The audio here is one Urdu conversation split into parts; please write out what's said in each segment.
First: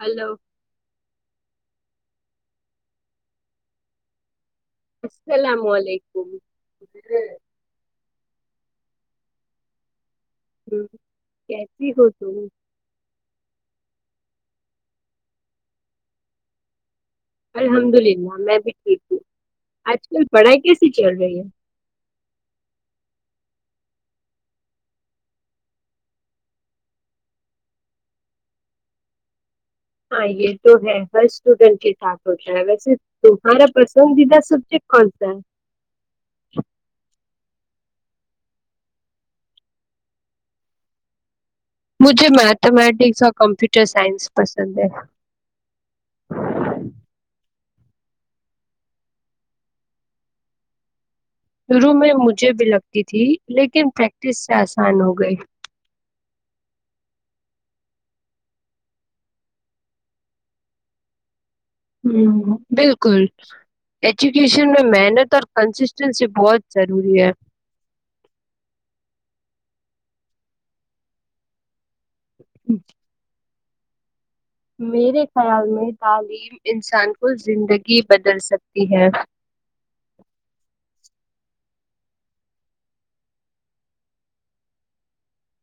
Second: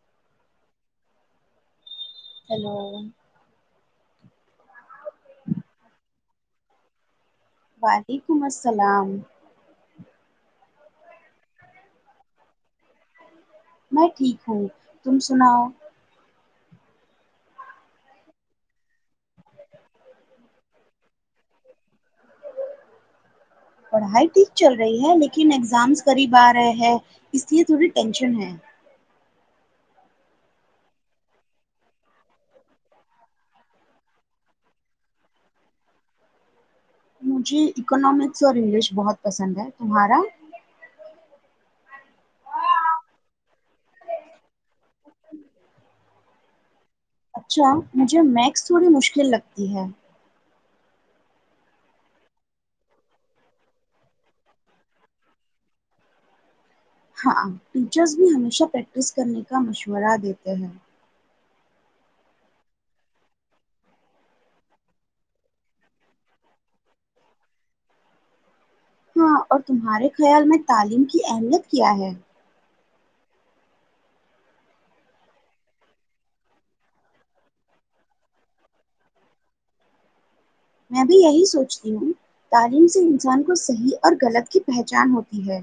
ہیلو ہیلو السلام علیکم وعلیکم السلام ہ کیسی ہو تو میں ٹھیک ہوں تم سناؤ الحمد للہ میں بھی ٹھیک ہوں آج کل پڑھائی کیس چل رہی ہے پڑھائی ٹھیک چل رہی ہے لیکن ایگزامس قریب آ رہے ہیں اس لیے تھوڑی ٹینشن ہے ہاں یہ تو ہے ہر اسٹوڈینٹ کے ساتھ ہوتا ہے ویسے تمہارا پسندیدہ سبجیکٹ کون سا ہے مجھے اکنامکس اور انگلش بہت پسند ہے تمہارا مجھے میتھمیٹکس اور کمپیوٹر سائنس پسند ہے اچھا مجھے میکس تھوڑی مشکل لگتی ہے شروع میں مجھے بھی لگتی تھی لیکن پریکٹس سے آسان ہو گئی ہاں ٹیچرس بھی ہمیشہ پریکٹس کرنے کا مشورہ دیتے ہیں ہ بالکل ایجوکیشن میں محنت اور کنسسٹینسی بہت ضروری ہے ہاں اور تمہارے خیال میں تعلیم کی اہمیت کیا ہے میرے خیال میں تعلیم انسان کو زندگی بدل سکتی ہے میں بھی یہی سوچتی ہوں تعلیم سے انسان کو صحیح اور غلط کی پہچان ہوتی ہے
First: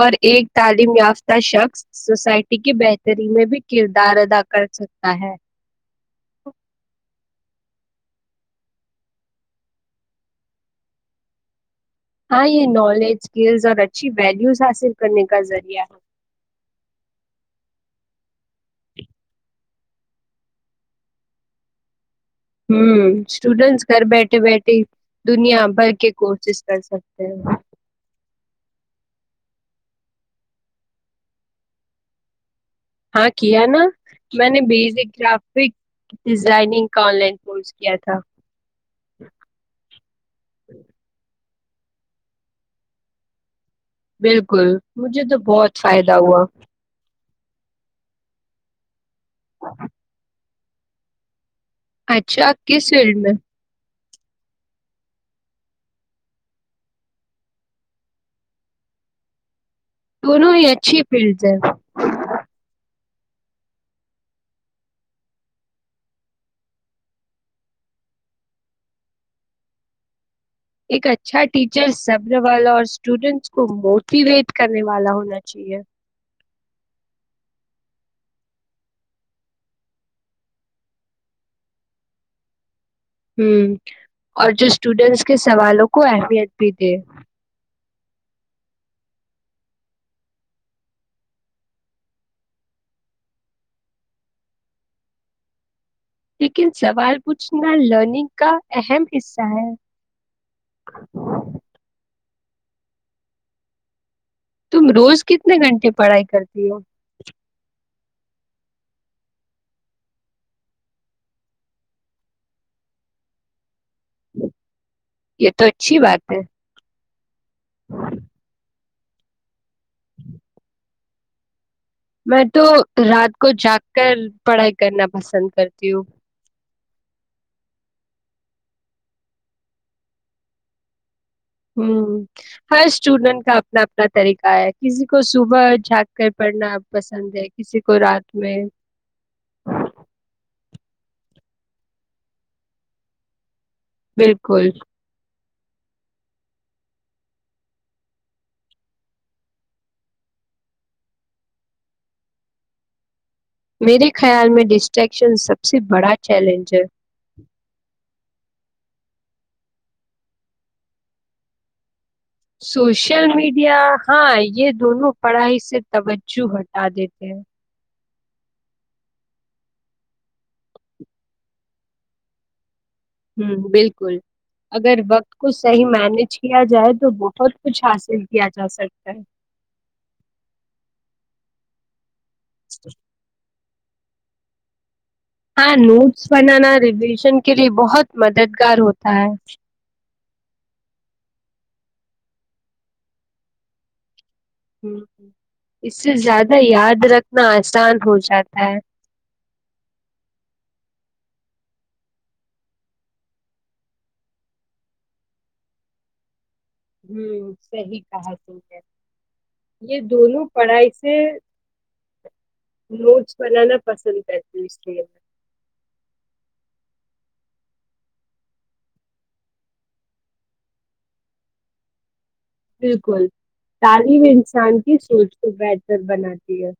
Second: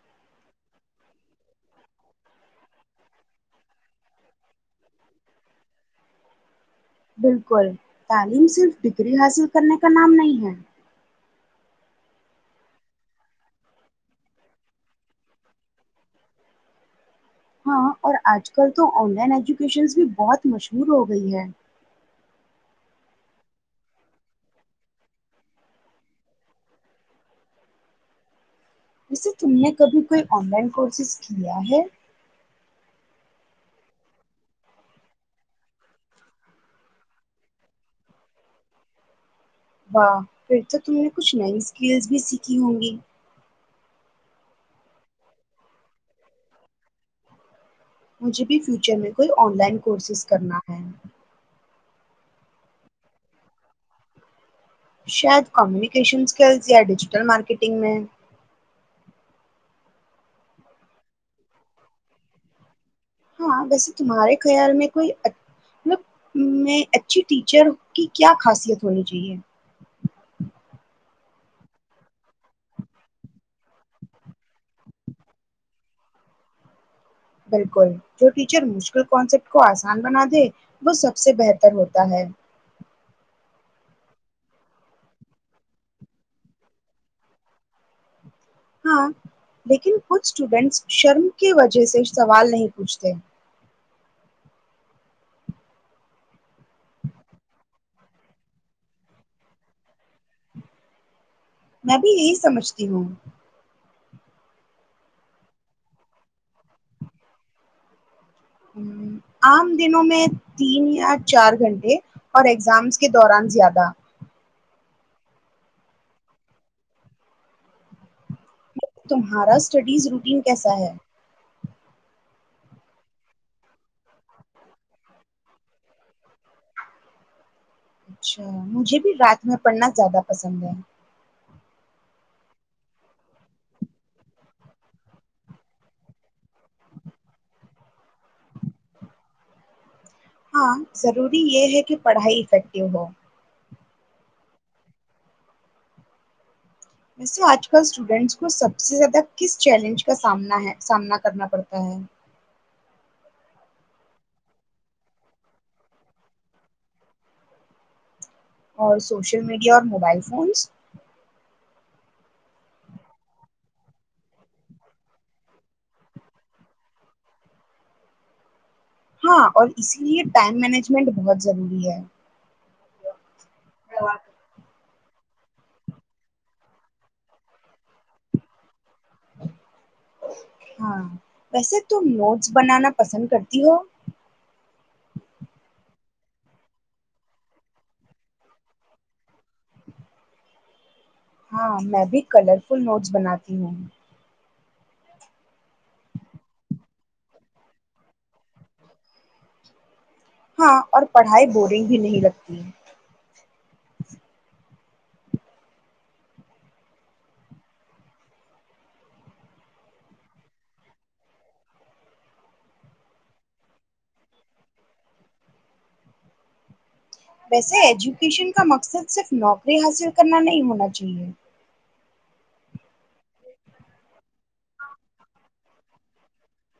اور ایک تعلیم یافتہ شخص سوسائٹی کی بہتری میں بھی کردار ادا کرسکتا ہے بالکل تعلیم صرف ڈگری حاصل کرنے کا نام نہیں ہے ہاں یہ نالج اسکلز اور اچھی ویلیوز حاصل کرنے کا ذریعہ ہے ہاں اور آج کل تو آن لائن ایجوکیشنز بھی بہت مشہور ہو گئی ہے ہ اسٹوڈینٹس گھر بیٹھے بیٹھے دنیا بھر کے کورسز کر سکتے ہیں جیسے تم نے کبھی کوئی آن لائن کورسز کیا ہے ہاں کیا نا میں نے بیزک گرافک ڈیزائننگ کا آن لائن کورس کیا تھا واہ پھر تو تم نے کچھ نہیں کییلز بھی سیکھی ہوں گی بالکل مجھے تو بہت فائدہ ہوا مجھے بھی فیوچر میں کوئی آن لائن کورسز کرنا ہے اچھا کس فیلڈ میں شاید کمیونیکیشن سکلز یا ڈیجیٹل مارکیٹنگ میں دونوں ہی اچھی فیلڈ ہیں ہاں ویسے تمہارے خیال میں کوئی ملب میں اچھی ٹیچر کی کیا خاصیت ہونی چاہیئے ایک اچھا ٹیچر سبر والا اور اسٹوڈنٹس کو موٹیویٹ کرنے والا ہونا چاہیے بالکل جو ٹیچر مشکل کنسیپٹ کو آسان بنا دے وہ سب سے بہتر ہوتا ہے ہ اور جو اسٹوڈینٹس کے سوالوں کو اہمیت بھی دے ہاں لیکن کچھ اسٹوڈنٹس شرم کی وجہ سے سوال نہیں پوچھتے لیکن سوال پوچھنا لرننگ کا اہم حصہ ہے میں بھی یہی سمجھتی ہوں تم روز کتنے گھنٹے پڑھائی کرتی ہو عام دنوں میں تین یا چار گھنٹے اور ایگزامز کے دوران زیادہ یہ تو اچھی بات ہے ہاں تمہاراس اسٹڈیز روٹین کیسا ہے میں تو رات کو جاگ کر پڑھائی کرنا پسند کرتی ہوں اچھا مجھے بھی رات میں پڑھنا زیادہ پسند ہے ہوں ہر اسٹوڈینٹ کا اپنا اپنا طریقہ ہے کسی کو صبح جھانک کر پڑھنا پسند ہے کسی کو رات میں ہاں ضروری یہ ہے کہ پڑھائی افیکٹو ہو بالکل ویسے آج کل اسٹوڈنٹس کو سب سے زیادہ کس چیلنج کا سامنا کرنا پڑتا ہے میرے خیال میں ڈسٹریکشن سب سے بڑا چیلنج ہے اور سوشل میڈیا اور موبائل فونس سوشل میڈیا ہاں یہ دونوں پڑھائی سے توجہ ہٹا دیتے ہیں ہاں اور اسی لیے ٹائم مینجمنٹ بہت ضروری ہے ہوں بالکل اگر وقت کو صحیح مینج کیا جائے تو بہت کچھ حاصل کیا جا سکتا ہے ہاں ویسے ت نوٹ کچ بنانا پسند کرتی ہو ہاں نوٹس بنانا ریویژن کے لیے بہت مددگار ہوتا ہے ہاں میں بھی کلرفل نوٹس بناتی ہوں ہ اس سے زیادہ یاد رکھنا آسان ہو جاتا ہے ہاں اور پڑھائی بورنگ بھی نہیں لگتی ہ صحی کہا س ہے یہ دونوں پڑھائی سے نوٹس بنانا پسند کرتی ہوں اسٹول میں ویسے ایجوکیشن کا مقصد صرف نوکری حاصل کرنا نہیں ہونا چاہیے بالکل تعلیم انسان کی سوچ کو بہتر بناتی ہے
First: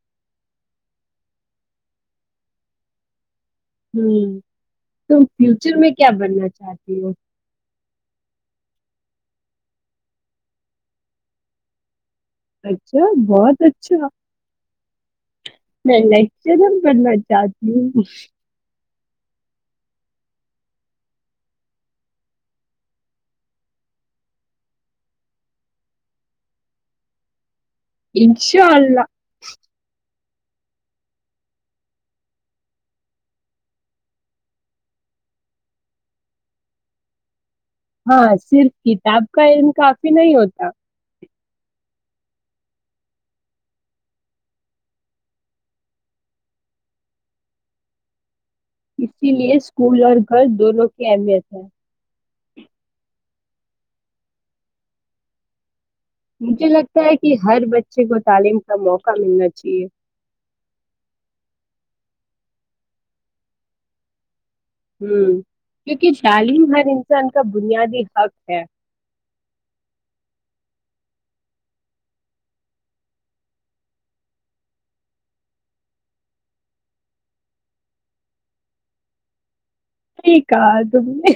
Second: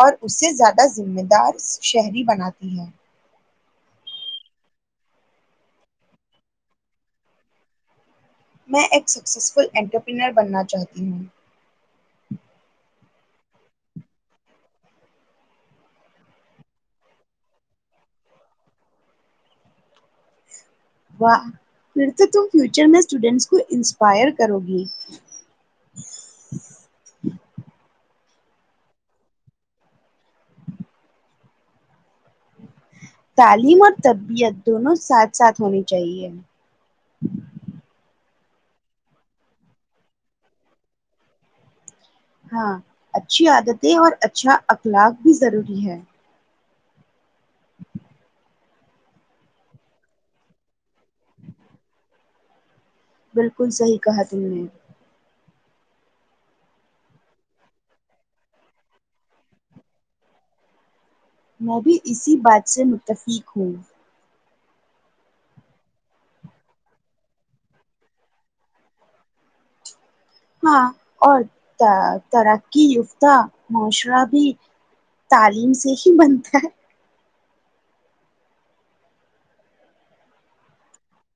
اور اسے زیادہ ذمہ دار شہری بناتی ہے ہوں تم فیوچر میں کیا بننا چاہتی ہو میں ایک سکسیزفل انٹرپرینر بننا چاہتی ہوں اچھا بہت اچھا میں لیکچرر پڑھنا چاہتی ہوں واہ پھر تو تم فیوچر میں اسٹوڈنٹس کو انسپائر کرو گی انشاء اللہ تعلیم اور تربیعت دونوں ساتھ ساتھ ہونی چاہیے ہاں صرف کتاب کا ان کافی نہیں ہوتا ہاں اچھی عادتیں اور اچھا اخلاق بھی ضروری ہے اسی لیے اسکول اور گھر دونوں کی اہمیت ہے بالکل صحیح کہا تم نے مجھے لگتا ہے کہ ہر بچے کو تعلیم کا موقع ملنا چاہیے میں بھی اسی بات سے متفق ہوں ہ کیونکہ تعلیم ہر انسان کا بنیادی حق ہے ہاں اور ترقی یافتہ معاشرہ بھی تعلیم سے ہی بنتا ہے ٹھیک ہے تم نے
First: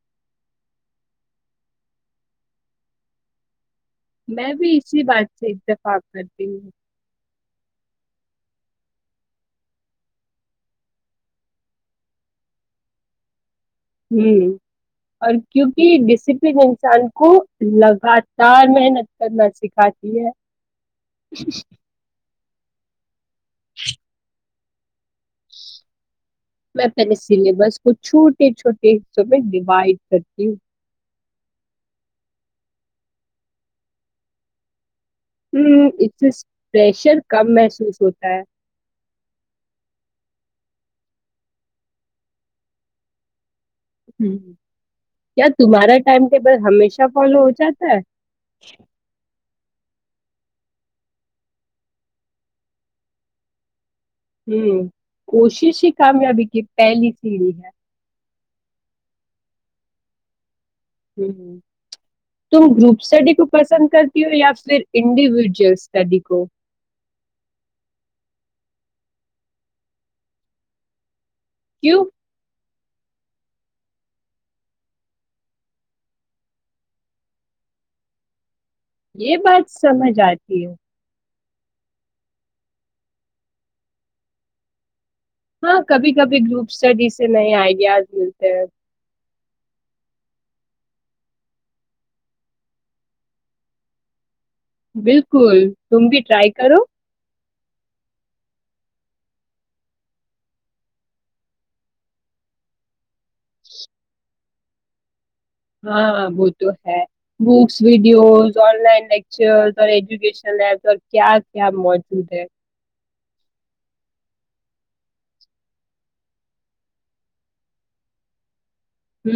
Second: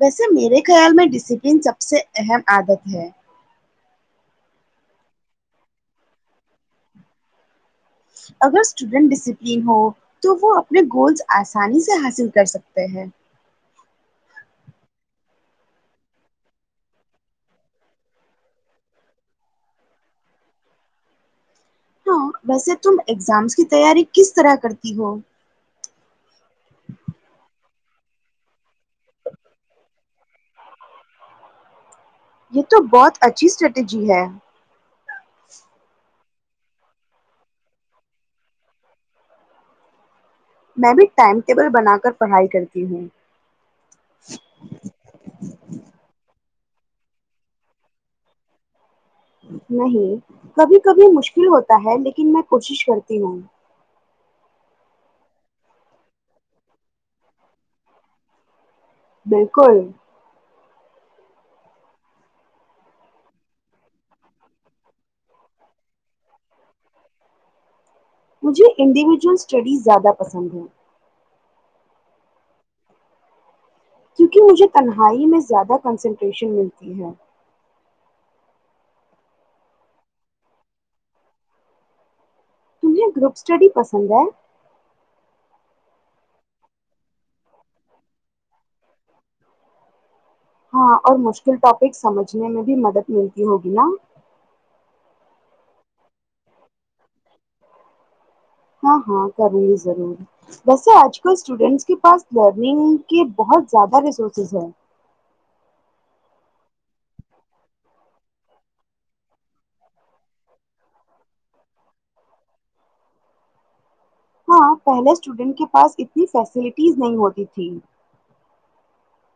ویسے میرے خیال میں ڈسپلن سب سے اہم عادت ہے میں بھی اسی بات سے اتفاق کرتی ہوں اگر اسٹوڈنٹ ڈسپلین ہو تو وہ اپنے گولز آسانی سے حاصل کرسکتے ہیں ہ اور کیونکہ ڈسپلن انسان کو لگاتار محنت کرنا سکھاتی ہے ہاں ویسے تم اگزامس کی تیاری کس طرح کرتے ج ہو [unintelligible] میں اپنے سلیبس کو چھوٹے چھوٹے حصوں میں ڈیوائڈ کرتی ہوں یہ تو بہت اچھی سٹریٹجی ہے ہ ات [unintelligible] پریشر کم محسوس ہوتا ہے میں بھی ٹائم ٹیبل بنا کر پڑھائی کرتی ہوں ہ کیا تمہارا ٹائم کے بس ہمیشہ فالو ہو جاتا ہے نہیں کبھی کبھی مشکل ہوتا ہے لیکن میں کوشش کرتی ہوں ہوں کوشش ہی کامیابی کی پہلی سیڑھی ہے بالکل ہ تم گروپ اسٹڈی کو پسند کرتی ہو یا پھر انڈیویجئل اسٹڈی کو مجھے انڈیویجول اسٹڈیز زیادہ پسند ہیں کیو [unintelligible] کیونکہ مجھے تنہائی میں زیادہ کنسنٹریشن ملتی ہے یہ بات سمجھ آتی ہ تمہیں گروپ سٹڈی پسند ہے ہاں کبھی کبھی گروپ اسٹڈی سے نئے آئیڈیاز ملتے ہیں ہاں اور مشکل ٹاپک سمجھنے میں بھی مدد ملتی ہوگی نا بالکل تم بھی رائی کرو ہاں ہاں کروں گی ضرور ویسے آج کل اسٹوڈینٹس کے پاس لرننگ کے بہت زیادہ ریسورسز ہے ہاں وہ تو ہے books videos online lecture اور ایجوکیشن ایپ اور کیا کیا موجود ہے ہاں پہلے اسٹوڈنٹ کے پاس اتنی فیسلٹیز نہیں ہوتی تھیں ہ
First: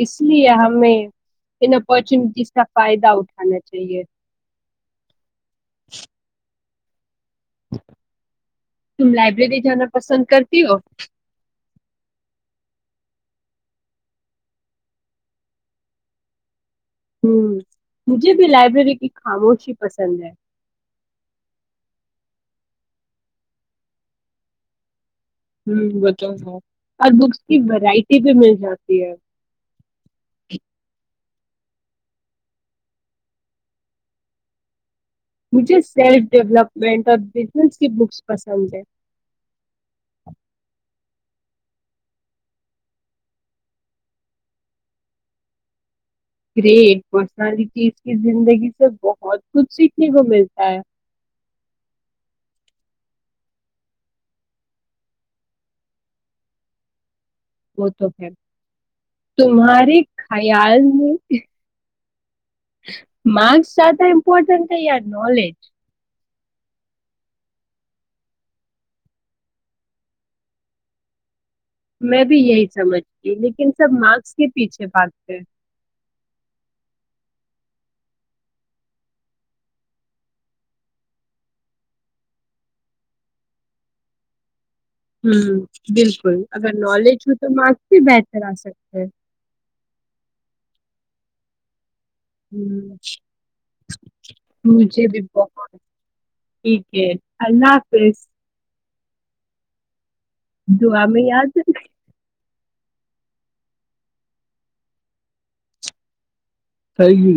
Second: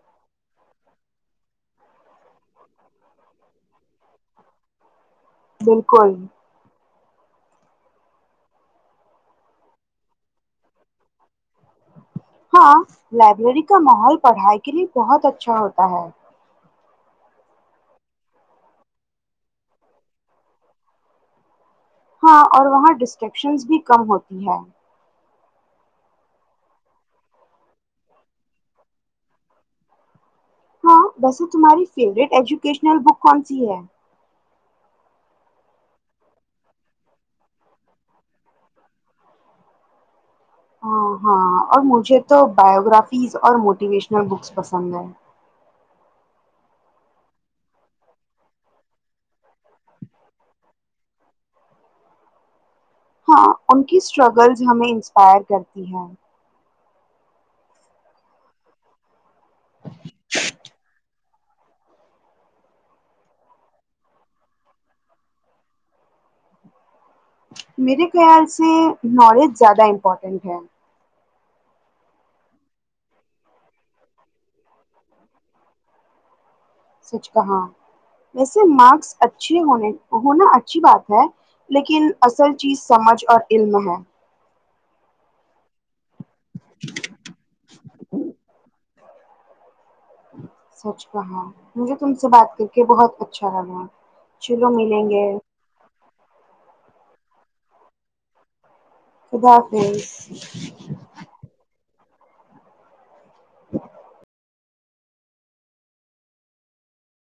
اس لیے ہمیںچ [unintelligible] جس کا فائدہ اٹھا [unintelligible] چاہیے [unintelligible] بالکل تم لائبریری جانا پسند کرتی ہو ہاں لائبریری کا ماحول پڑھائی کے لیے بہت اچھا ہوتا ہے ہ مجھے بھی لائبریری کی خاموشی پسند ہے ہاں اور وہاں ڈسٹیکشنز بھی کم ہوتی ہیں ہ وہ تو ہے اور بکس کی ورائٹی بھی مل جاتی ہے ہاں ویسے تمہاری فیوریٹ ایجوکیشنل بک کون سی ہے مجھے سیلف ڈیولپمنٹ اور بزنس کی بکس پسند ہے ہاں ہاں اور مجھے تو بایوگرافیز اور موٹیویشنل بکس پسند ہے گریٹ پرسنالٹیز کی زندگی سے بہت کچھ سیکھنے کو ملتا ہے ہاں ان کی اسٹرگلز ہمیں انسپائر کرتی ہیں وہ تو خ تمہارے خیال میں مارکس زیادہ امپورٹنٹ ہے یا نالج [unintelligible] میرے خیال سے نالج زیادہ امپورٹنٹ ہے [unintelligible] میں بھی یہی سمجھ گ لیکن سب مارکس کے پیچھے پھاگتے [unintelligible] سچ کہاں ویسے مارکس اچھے ہونے ہونا اچھی بات ہے لیکن اصل چیز سمجھ اور علم ہے [unintelligible] ہ بالکل [unintelligible] اگر نالج ہو تو مارکس بھی بہتر آ سک [unintelligible] ا [inaudible] سچ کہ ہاں مجھے تم سے بات کر کے ہوں، بہت اچھا رہگا چلو مجھے ملیں بھی گے بہت ٹھیک ہے [unintelligible] اللہ حافظ [unintelligible] خدافظ [inaudible] جو آ میں یاد رہ [unintelligible] [inaudible] سی گی گا [unintelligible]